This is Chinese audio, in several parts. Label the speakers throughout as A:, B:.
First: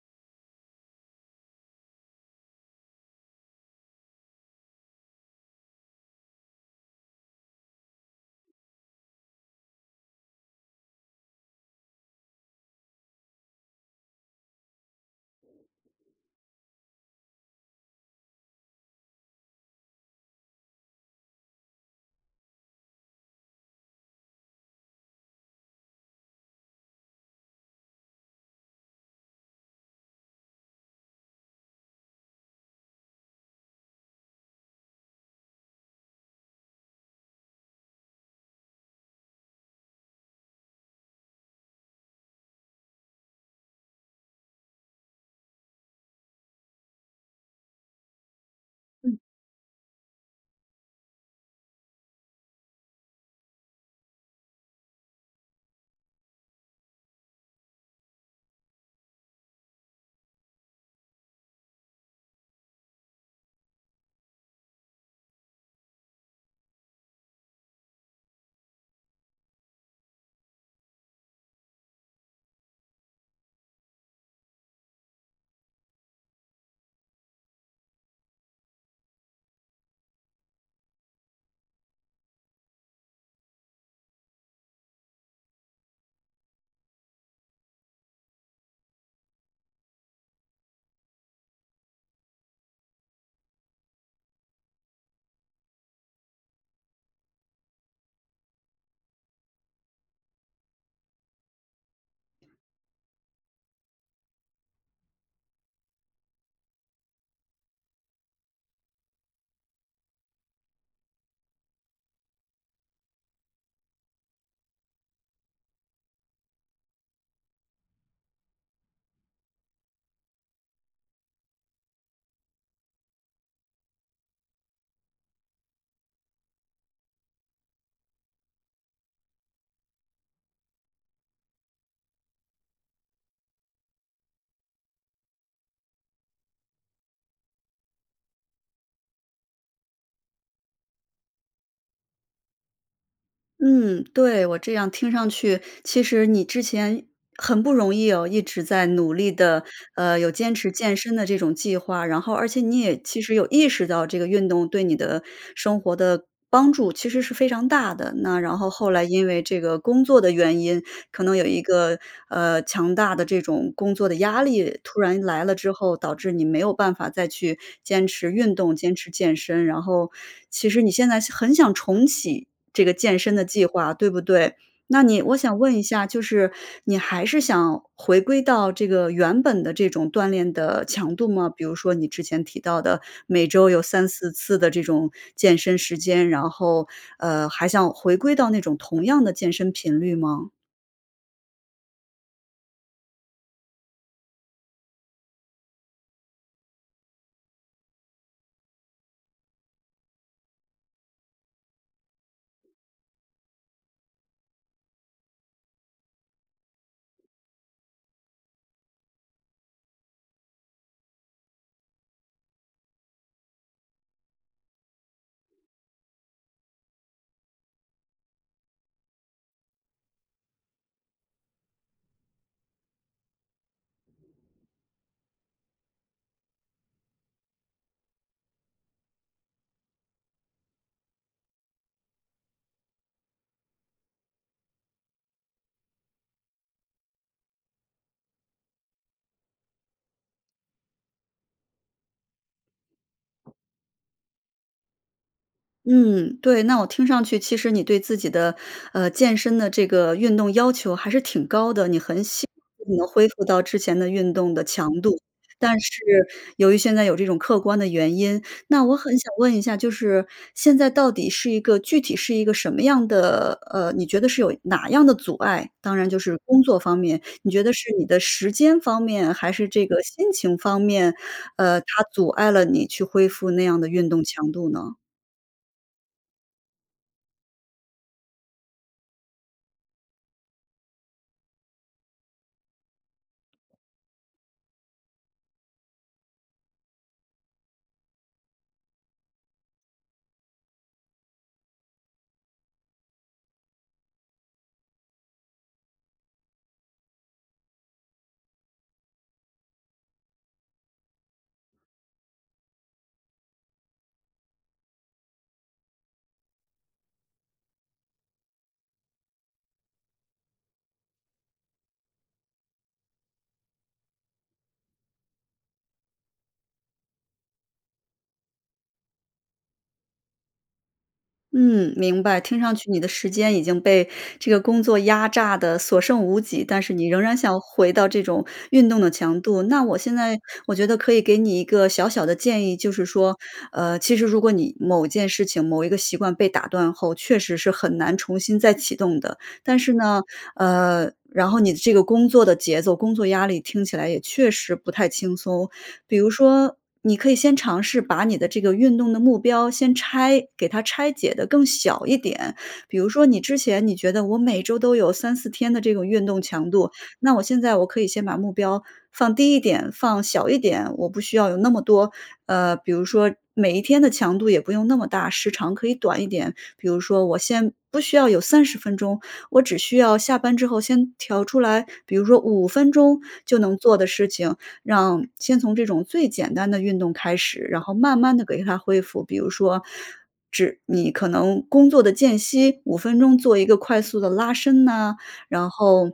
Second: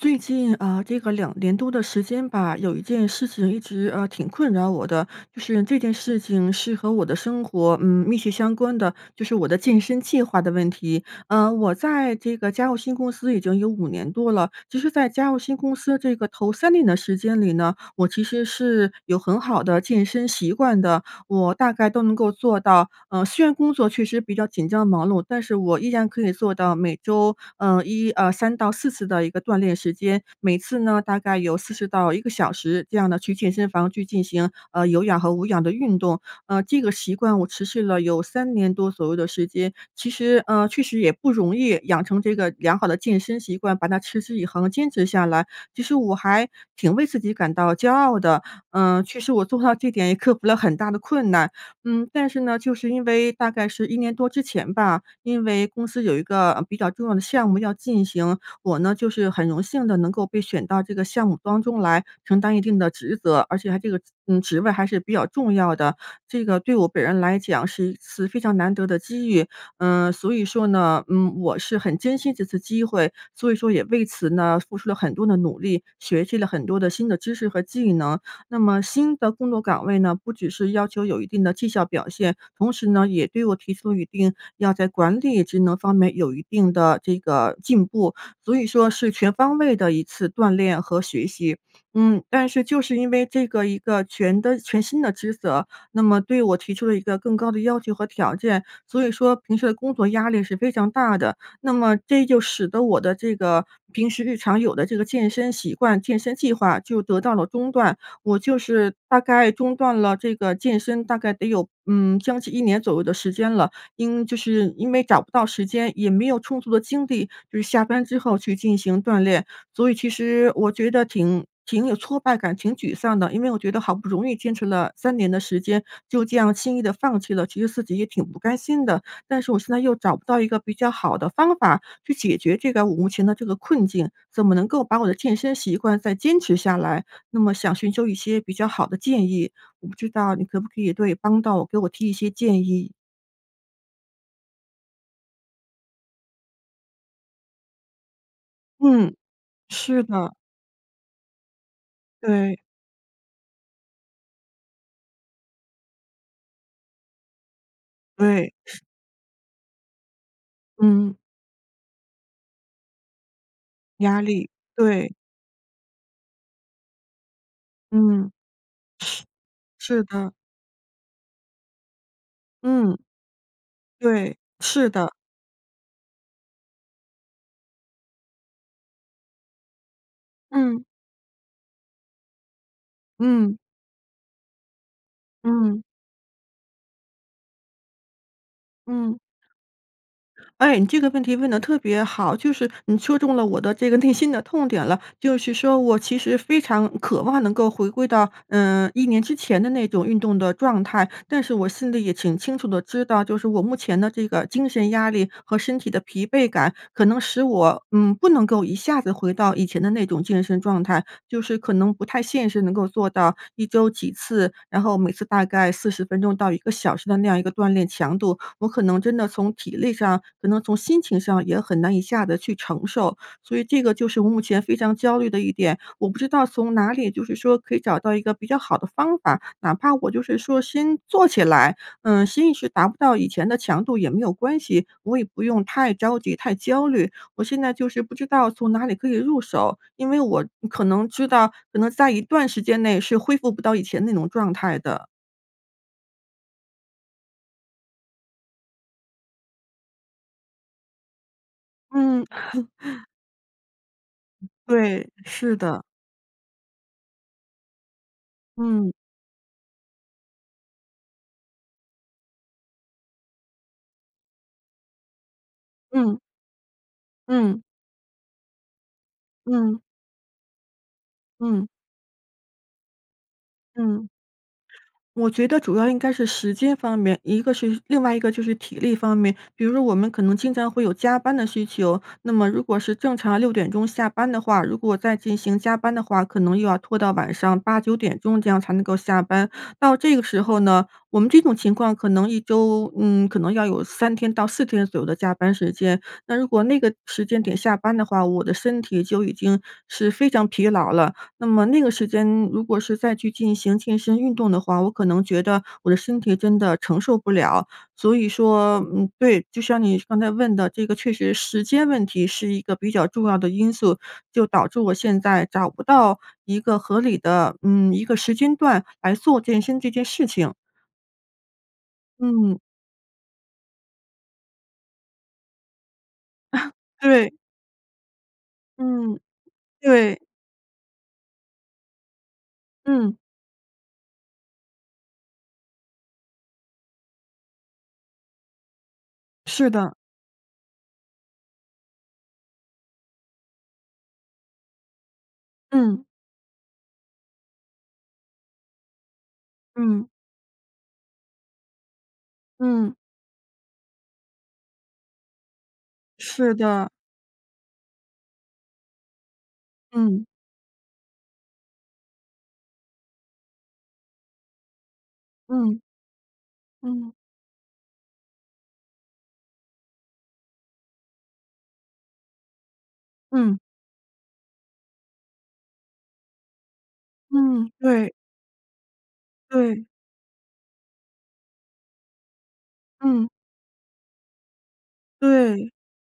A: 最近，呃，这个2年多的时间吧，有一件事情一直，呃，挺困扰我的。就是这件事情是和我的生活，嗯，密切相关的，就是我的健身计划的问题。呃，我在这个加入新公司已经有5年多了，其实在加入新公司这个头3年的时间里呢，我其实是有很好的健身习惯的。我大概都能够做到呃，虽然工作确实比较紧张忙碌，但是我依然可以做到每周，呃，1呃，3-4次的一个锻炼时间。每次呢，大概有40到1个小时这样的去健身房去进行，呃，有氧和无氧的运动。呃，这个习惯我持续了有3年多左右的时间，其实，呃，确实也不容易，养成这个良好的健身习惯，把它持之以恒地坚持下来。其实我还挺为自己感到骄傲的。嗯，
B: 嗯。
A: 确实我做到这点也克服了很大的困难。嗯，但是呢，就是因为大概是1年多之前吧，因为公司有一个，呃，比较重要的项目要进行。我呢，就是很荣幸地能够被选到这个项目当中来承担一定的职责，而且它这个，嗯，职位还是比较重要的。这个对我本人来讲是一次非常难得的机遇。呃，所以说呢，嗯，我是很珍惜这次机会，所以说也为此呢，付出了很多的努力，学习了很多的新的知识和技能。那么新的工作岗位呢，不只是要求有一定的绩效表现，同时呢，也对我提出一定要在管理职能方面有一定的这个进步，所以说是全方位的一次锻炼和学习。嗯，但是就是因为这个一个全的全新的职责，那么对我提出了一个更高的要求和条件。所以说平时的工作压力是非常大的，那么这就使得我的这个平时日常有的这个健身习惯、健身计划就得到了中断。我就是大概中断了这个健身大概得有，嗯，将近1年左右的时间了。因就是因为找不到时间，也没有充足的精力，就是下班之后去进行锻炼。所以其实我觉得挺挺有挫败感、挺沮丧的。因为我觉得好不容易坚持了3年的时间，就这样轻易地放弃了，其实自己也挺不甘心的。但是我现在又找不到一个比较好的方法去解决这个我目前的这个困境，怎么能够把我的健身习惯再坚持下来，那么想寻求一些比较好的建议，我不知道你可不可以对帮到我给我提一些建议。
B: 嗯，对，我这样听上去，其实你之前很不容易哦，一直在努
A: 嗯，
B: 力地，
A: 是
B: 呃，有
A: 的。
B: 坚持健身的这种计划，然后，而
A: 对。
B: 且你也其实有意识到这个运动对你的生活的帮助，其实是非常大的。那
A: 对，
B: 然后
A: 是。
B: 后来因为这个工作的原因，
A: 嗯。
B: 可能有一个，呃，强大的这种工作的
A: 压
B: 压
A: 力，
B: 力突
A: 对。
B: 然来了之后，导致你没有办法再去坚持
A: 嗯。
B: 运动，坚持健身。然
A: 是，是
B: 后，
A: 的。
B: 其实你现在想很想重启这个
A: 嗯。
B: 健身的计划，对不
A: 对，
B: 对？
A: 是
B: 那
A: 的。
B: 你我想问一下，就是你还是想回归到这个原本的这种锻炼的
A: 嗯。
B: 强度吗？比如说你之前提到的每
A: 嗯。
B: 周有3-4次的这种健身
A: 嗯。
B: 时间，然后，呃，还想回归到那种同
A: 嗯。
B: 样的健身频率吗？
A: 哎，你这个问题问得特别好，就是你说中了我的这个内心的痛点了。就是说我其实非常渴望能够回归到，呃，1年之前的那种运动的状态，但是我心里也挺清楚地知道，就是我目前的这个精神压力和身体的疲惫感，可能使我，嗯，不能够一下子回到以前的那种健身状态。就是可能不太现实，能够做到一周几次，然后每次大概40分钟到1个小时的那样一个锻炼强度。我可能真的从体力上，可能从心情上也很难一下子去承受。所以这个就是目前非常焦虑的一点，我不知道从哪里就是说可以找到一个比较好的方法，哪怕我就是说先做起来，嗯，先一时达不到以前的强度也没有关系，我也不用太着急，太焦虑。我现在就是不知道从哪里可以入手，因为我可能知道，可能在一段时间内是恢复不到以前那种状态的。
B: 嗯，对，那我听上去其实你对自己的，呃，健身的这个运动要求还是挺高的，你很
A: 嗯。
B: 想 [unintelligible] 恢复到之前的运动的强
A: 对，
B: 度，
A: 是
B: 但
A: 的。
B: 是由于现在有这种客观的原因。那
A: 嗯。
B: 我很想问一下，就是现在到底是一个具体是一个什么样的呃，你觉得是有哪样的阻碍？当然就
A: 嗯。
B: 是工作方面，你觉
A: 嗯。
B: 得是你的时间方面还是
A: 嗯。
B: 这个心情方面，
A: 嗯。
B: 呃，它阻碍了你去恢复那样的运
A: 嗯。
B: 动强度呢？
A: 我觉得主要应该是时间方面，一个是另外一个就是体力方面。比如说我们可能经常会有加班的需求，那么如果是正常6点钟下班的话，如果再进行加班的话，可能又要拖到晚上8、9点钟这样才能够下班。到这个时候呢，我们这种情况可能1周，嗯，可能要有3天到4天左右的加班时间。那如果那个时间点下班的话，我的身体就已经是非常疲劳了。那么那个时间如果是再去进行健身运动的话，我可能觉得我的身体真的承受不了。所以说，嗯，对，就像你刚才问的这个确实时间问题是一个比较重要的因素，就导致我现在找不到一个合理的，嗯，一个时间段来做健身这件事情。
B: 嗯，明白。
A: 嗯。
B: 听上去你的时间已经被这个工作压榨得所剩无几，但是你仍
A: 对。
B: 然想回到这种运动的
A: 嗯，
B: 强度，那我现
A: 对。
B: 在我觉得可以给你一个小小的建议。就是
A: 嗯。
B: 说，呃，其实如果你某件事情、某一个习惯被打断后，确实是很难重新再启动的。
A: 是
B: 但是
A: 的。
B: 呢呃，然后你的这个工作的节奏、工作压力听起来也确实不太轻松。
A: 嗯。
B: 比如说你可以先尝试把你的这个运动的目标先
A: 嗯。
B: 拆给它拆解得更小一点。
A: 嗯。
B: 比如说你之前你觉得我每周都有3-4天的这种运动
A: 是
B: 强
A: 的。
B: 度，那我现在我可以先把目标放低一点、放
A: 嗯。
B: 小一点，我不需要有那么多呃，比如说每一天的强度也不用那么大，时长
A: 嗯。
B: 可以短一点。比如
A: 嗯。
B: 说我先不需要有30分钟，我只需要下班之后先调出来，比如说5分钟就
A: 嗯。
B: 能做的事情，让先从这种最简单的运动开始，
A: 嗯，
B: 然后
A: 对。
B: 慢慢地给它恢复。比如说，
A: 对。
B: 只你可能工作的间隙5分
A: 嗯。
B: 钟做一个快速的拉伸呐，然
A: 对。
B: 后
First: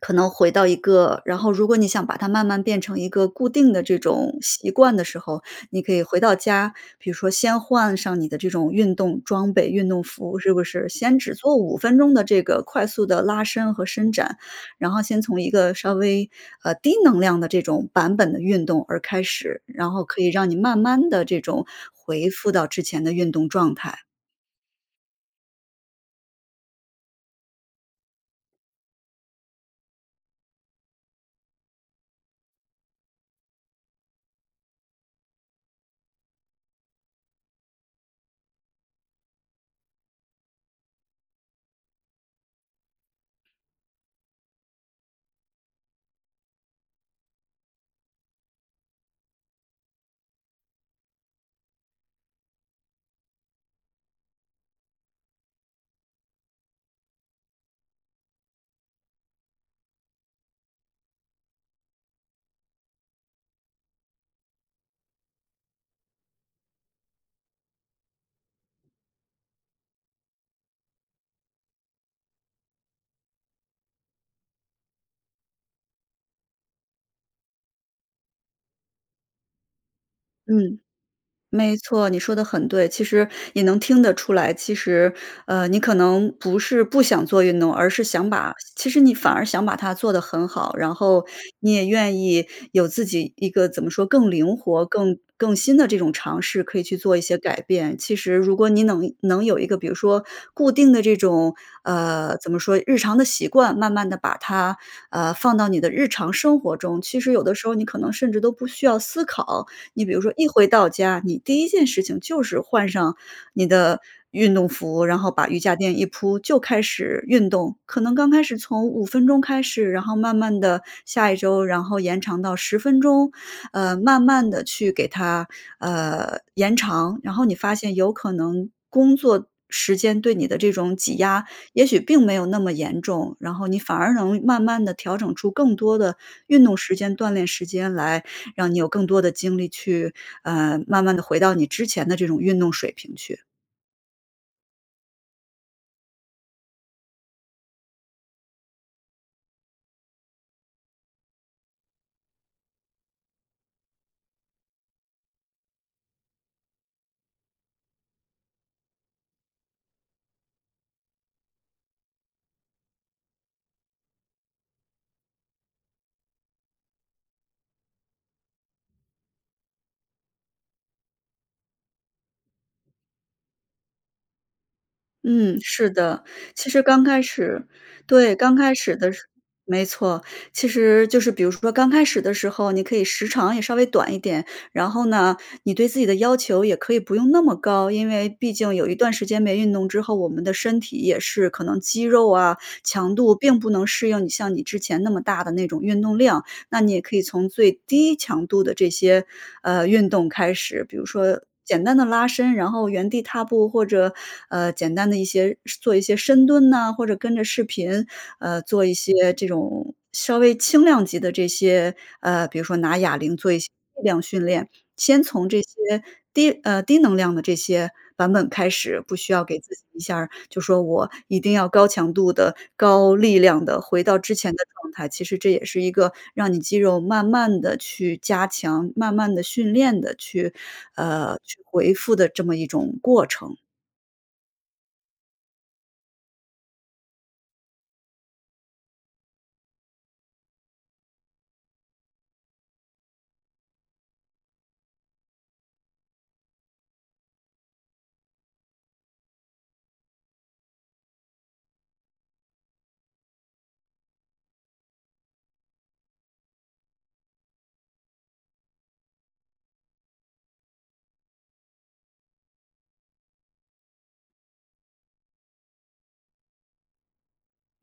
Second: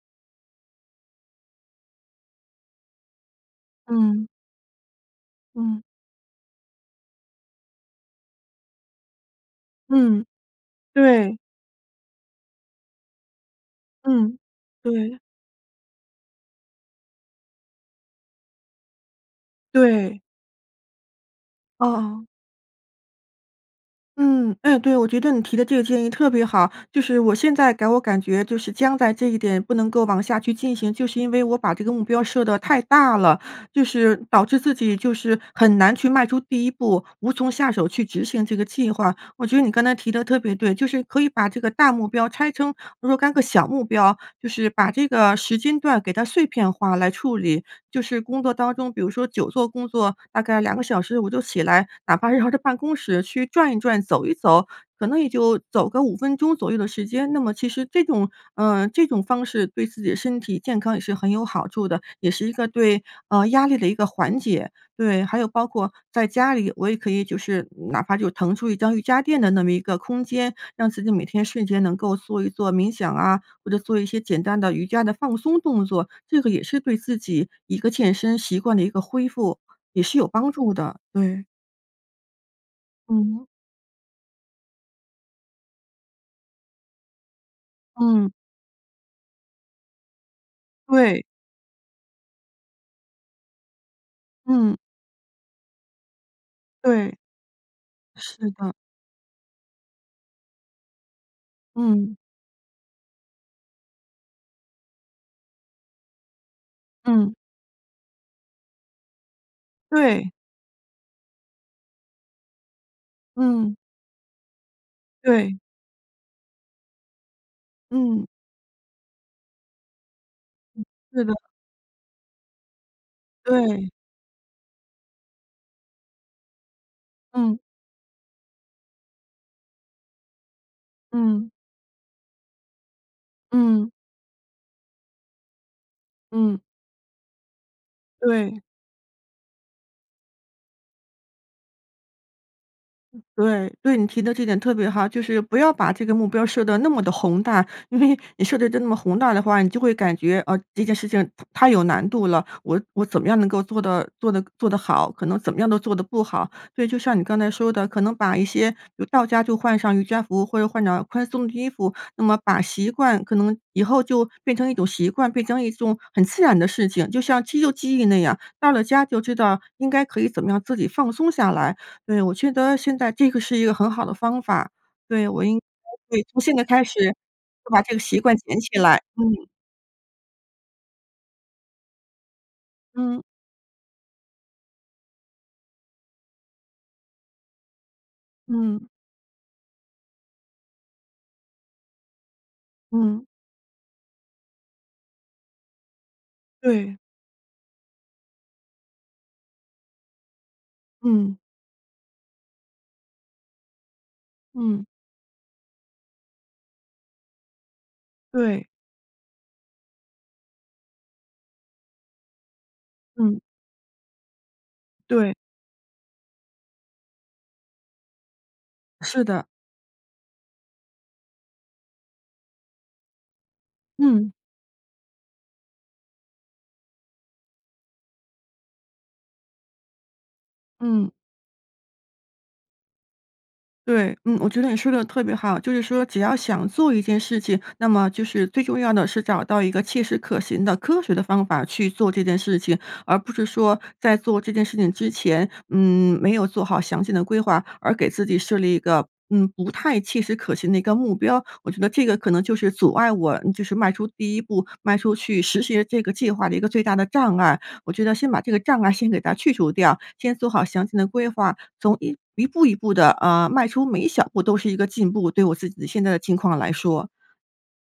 B: 可能回到一个然后如果你想把它慢慢变成一个固定的这
A: 嗯。
B: 种习惯的时候，你
A: 嗯。
B: 可以回到家，比如说先换上你的这种运动装备、运动
A: 嗯，
B: 服，是不是，先只
A: 对。
B: 做5分钟的这个快速的拉伸和伸展，
A: 嗯，
B: 然后
A: 对。
B: 先从一个稍微，呃，低能量的这种版本的运动而开始，然后
A: 对。
B: 可以让你慢慢地这种
A: 哦。
B: 回复到之前的运动状态。
A: 嗯，哎对，我觉得你提的这个建议特别好。就是我现在给我感觉就是僵在这一点不能够往下去进行，就是因为我把这个目标设得太大了，就是导致自己就是很难去迈出第1步，无从下手去执行这个计划。我觉得你刚才提得特别对，就是可以把这个大目标拆成若干个小目标，就是把这个时间段给它碎片化来处理。就是工作当中，比如说久坐工作，大概2个小时我就起来，哪怕绕着办公室去转一转、走一走，可能也就走个5分钟左右的时间，那么其实这种呃，这种方式对自己的身体健康也是很有好处的，也是一个对，呃，压力的一个缓解，对。还有包括在家里，我也可以就是哪怕就腾出1张瑜伽垫的那么一个空间，让自己每天睡前能够做一做冥想啊，或者做一些简单的瑜伽的放松动作，这个也是对自己一个健身习惯的一个恢复，也是有帮助
B: 嗯，
A: 的，对。
B: 没错，你说得很对。其实
A: 嗯。
B: 也能听得出来，其实，呃，你可能不是不想做运动，而是想
A: 嗯。
B: 把其实你反而想把它做得很好。然
A: 对。
B: 后你也愿意有自己一个怎么说更灵
A: 嗯。
B: 活、更更新的这种尝试可以去做
A: 对。
B: 一些改变。其实
A: 是
B: 如果
A: 的。
B: 你能能有一个比如说固定的这种
A: 嗯。
B: 呃，怎么说日常的习惯慢慢地把它，呃，放到你的日常生活中，其实
A: 嗯。
B: 有的时候你可能甚至都不需要思考。你比如
A: 对。
B: 说一回到家，你第1件事情就是换上你
A: 嗯。
B: 的运动服，然后把
A: 对。
B: 瑜伽垫一铺就开始运动。可能
A: 嗯。
B: 刚开始从5分钟开始，然后慢慢地
A: 嗯，对
B: 下
A: 的。
B: 一周，然后延长到10分钟，
A: 对。
B: 呃，慢慢地去给它，呃，延长。然后你
A: 嗯。
B: 发现有可能，工作时间对你的这种挤压
A: 嗯。
B: 也许并没有那么严重，然后你
A: 嗯。
B: 反而能慢慢地调整出更多的
A: 嗯。
B: 运动时间、锻炼时间来
A: 对。
B: 让你有更多的精力去，呃，慢慢地回到你之前的这种运动水平去。
A: 对，对，你提的这点特别好。就是不要把这个目标设得那么地宏大，因为你设得真那么宏大的话，你就会感觉，啊，这件事情太有难度了，我我怎么样能够做得做得做得好，可能怎么样都做得不好。所以就像你刚才说的，可能把一些有到家就换上瑜伽服或者换上宽松的衣服，那么把习惯可能以后就变成一种习惯，变成一种很自然的事情，就像肌肉记忆那样。到了家就知道应该可以怎么样自己放松下来，对。我觉得现在这个是一个很好的方法，对，我
B: 嗯，
A: 应该
B: 是
A: 会，
B: 的。
A: 从现在
B: 其实
A: 开
B: 刚
A: 始
B: 开始
A: 就把这个习
B: 对，
A: 惯
B: 刚
A: 捡
B: 开
A: 起
B: 始
A: 来，
B: 的是
A: 嗯。
B: 没错，其实就是比如说刚开始的时候，你可以
A: 嗯。
B: 时长也稍微短一点。然后呢，你对自己的要求也可以不用那么高。因为毕竟
A: 嗯。
B: 有一段时间没运动之后，我们的身体也是可能肌肉啊、强
A: 嗯。
B: 度并不能适应你像你之前那么大的那种运动量，那你
A: 对。
B: 也可以从最低强度的这些，呃，运动开始。比如
A: 嗯。
B: 说简单的拉伸，然后，原地踏步或者，呃，
A: 嗯。
B: 简单的一些做一些深蹲啊，或者跟着视频，呃，
A: 对。
B: 做一些这种稍微轻量级的这些呃，比如说拿哑铃
A: 嗯。
B: 做一些适量训练。先
A: 对。
B: 从这些低呃，低能量的这些版本开始，不
A: 是
B: 需要
A: 的。
B: 给自己一下儿，就说我一定要高强度地、高力量地回到
A: 嗯。
B: 之前的状态。其实这也是一个让你肌肉慢慢地去加强，慢慢地训练地去
A: 嗯。
B: 呃，去恢复的这么一种过程。
A: 对，嗯，我觉得你说得特别好。就是说只要想做一件事情，那么就是，最重要的是找到一个切实可行的、科学的方法去做这件事情，而不是说在做这件事情之前，嗯，没有做好详细的规划，而给自己设立一个嗯，不太切实可行的的一个目标。我觉得这个可能就是阻碍我就是迈出第1步，迈出去实行这个计划的一个最大的障碍。我觉得先把这个障碍先给它去除掉，先做好详细的规划，从一一步一步地，啊，迈出每一小步都是一个进步，对我自己的现在的情况来说。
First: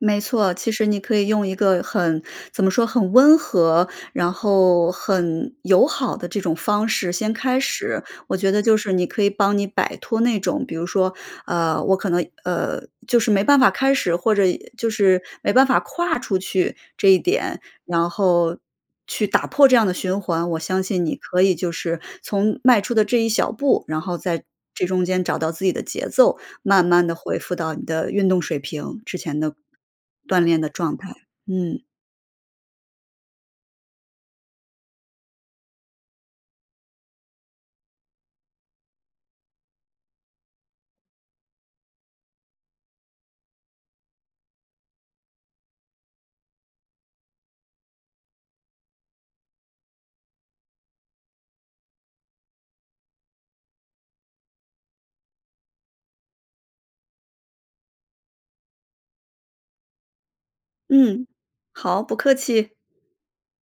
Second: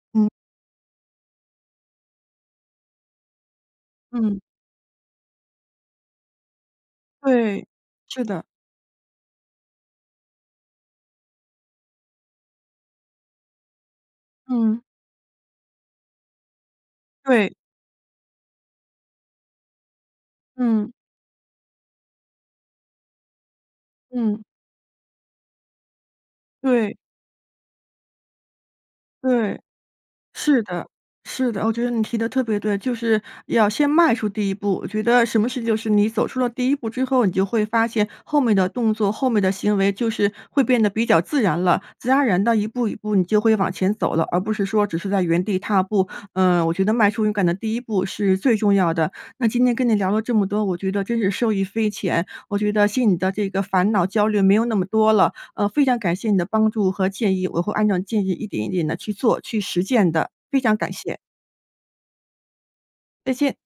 B: 没
A: 嗯。
B: 错，其实你可以用一个很怎么说，很温和，然
A: 嗯。
B: 后很友好的这种方式先开
A: 对，
B: 始。
A: 是
B: 我
A: 的。
B: 觉得就是你可以帮你摆脱那种，比如说，呃，我可能，呃，就是没办法开始，或者
A: 嗯。
B: 就是没办法跨出去这一
A: 对。
B: 点，然后去打破这样的循环。我相
A: 嗯。
B: 信你可以就是从迈出的这一小步，然后在
A: 嗯。
B: 这中间找到自己的节奏，慢
A: 对。
B: 慢地恢复到你的运动水平、之前的
A: 对，
B: 锻炼
A: 是
B: 的
A: 的，
B: 状态，
A: 是的。我
B: 嗯。
A: 觉得你提得特别对，就是要先迈出第1步，我觉得什么事就是你走出了第1步之后，你就会发现后面的动作、后面的行为就是会变得比较自然了。自然而然地一步一步你就会往前走了，而不是说只是在原地踏步。呃，我觉得迈出勇敢的第1步是最重要的。那今天跟你聊了这么多，我觉得真是受益匪浅，我觉得心里的这个烦恼焦虑没有那么多了。呃，非常感谢你的帮助和建议，我会按照建议一点一点地去做、去实践的，非常感谢。
B: 嗯，好，不客气。
A: 再见。